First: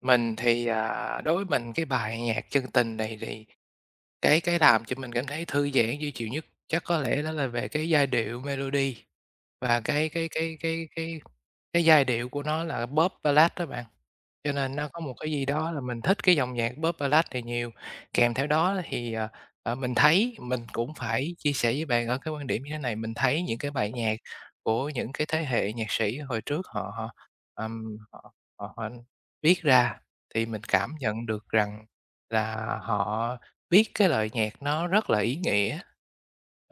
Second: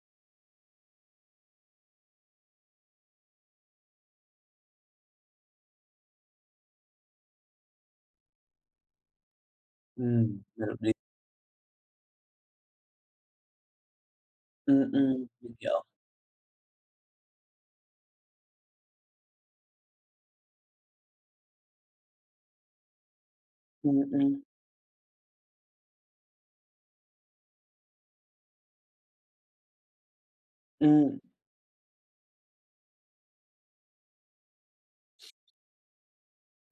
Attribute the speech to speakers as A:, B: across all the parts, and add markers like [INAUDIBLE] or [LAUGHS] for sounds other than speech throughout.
A: Mình thì, à, đối với mình cái bài nhạc "Chân tình" này thì cái cái làm cho mình cảm thấy thư giãn, dễ chịu nhất chắc có lẽ đó là về cái giai điệu, melody, và cái cái
B: Ừm,
A: cái cái
B: melody.
A: cái cái giai điệu của nó là Pop Ballad đó bạn, cho nên nó
B: Ừm,
A: có một
B: ừm,
A: cái gì
B: mình
A: đó là
B: hiểu.
A: mình thích cái dòng nhạc Pop Ballad này nhiều. Kèm theo đó là thì, ờ, ờ, mình thấy, mình cũng phải chia sẻ với bạn ở cái quan điểm như thế này, mình thấy những cái bài
B: Ừm,
A: nhạc
B: ừm.
A: của những cái thế hệ nhạc sĩ hồi trước họ họ, ờm, họ họ họ viết ra thì mình cảm
B: Ừm.
A: nhận được rằng là họ viết cái lời nhạc nó rất là ý nghĩa.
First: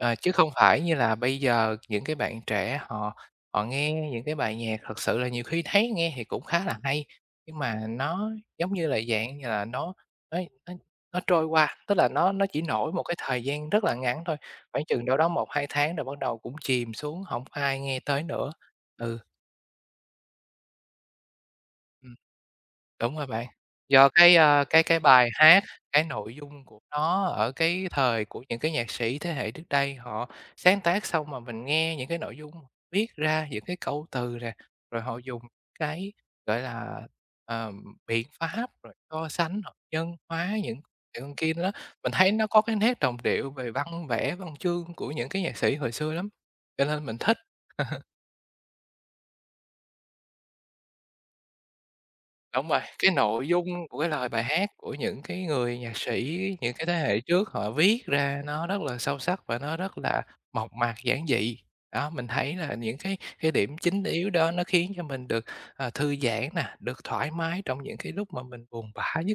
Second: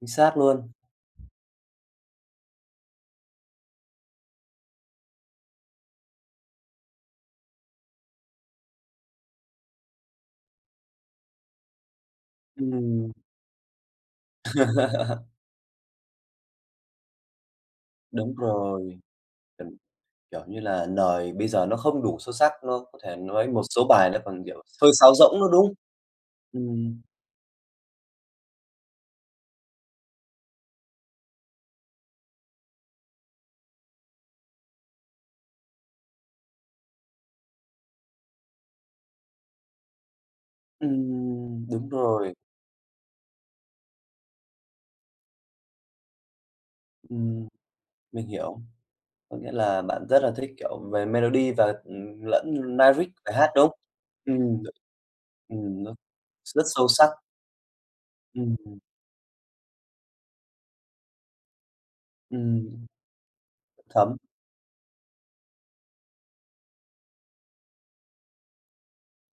B: Chính
A: chứ
B: xác
A: không
B: luôn.
A: phải như là bây giờ những cái bạn trẻ họ họ nghe những cái bài nhạc thật sự là nhiều khi thấy nghe thì cũng khá là hay, nhưng mà nó, giống như là, dạng như là, nó nó nó nó trôi qua, tức là nó nó chỉ nổi một
B: Ừm.
A: cái thời gian rất là ngắn thôi, khoảng chừng đâu đó
B: [LAUGHS]
A: 1-2 tháng rồi bắt đầu cũng chìm xuống, hổng ai nghe tới
B: Đúng
A: nữa.
B: rồi.
A: Ừ.
B: Ừm. Kiểu như là, lời bây giờ nó không
A: Ừm.
B: đủ sâu sắc, đúng không? Có
A: Đúng
B: thể
A: rồi bạn.
B: nói một số
A: Do
B: bài nó
A: cái,
B: còn, kiểu,
A: à, cái
B: hơi
A: cái
B: sáo
A: bài
B: rỗng nữa
A: hát,
B: đúng
A: cái nội dung của
B: Ừm.
A: nó ở cái thời của những cái nhạc sĩ thế hệ trước đây họ sáng tác xong mà mình nghe những cái nội dung viết ra, những cái câu từ nè, rồi họ dùng cái, gọi là, ờ, biện pháp, rồi so sánh hoặc nhân hóa những [UNINTELLIGIBLE] kia
B: Ừm.
A: đó.
B: Đúng
A: Mình thấy
B: rồi.
A: nó có cái nét đồng điệu về văn vẻ, văn chương của những cái nhạc sĩ hồi xưa lắm, cho nên mình thích.
B: Ừm.
A: [LAUGHS]
B: Mình hiểu. Có nghĩa là bạn rất là thích, kiểu, về melody và, ừm,
A: Đúng
B: lẫn
A: rồi,
B: lyrics
A: cái
B: bài
A: nội
B: hát đúng
A: dung của cái lời bài
B: Ừm.
A: hát của những cái người
B: Ừm, nó
A: nhạc sĩ
B: s rất
A: những cái
B: sâu
A: thế
B: sắc.
A: hệ trước họ viết ra nó
B: Ừm.
A: rất là sâu sắc và nó rất là mộc mạc, giản dị. Đó, mình thấy là
B: Ừm.
A: những cái cái điểm chính
B: Thấm.
A: yếu đó nó khiến cho mình được, ờ, thư giãn nè, được thoải mái trong những cái lúc mà mình buồn bã nhất.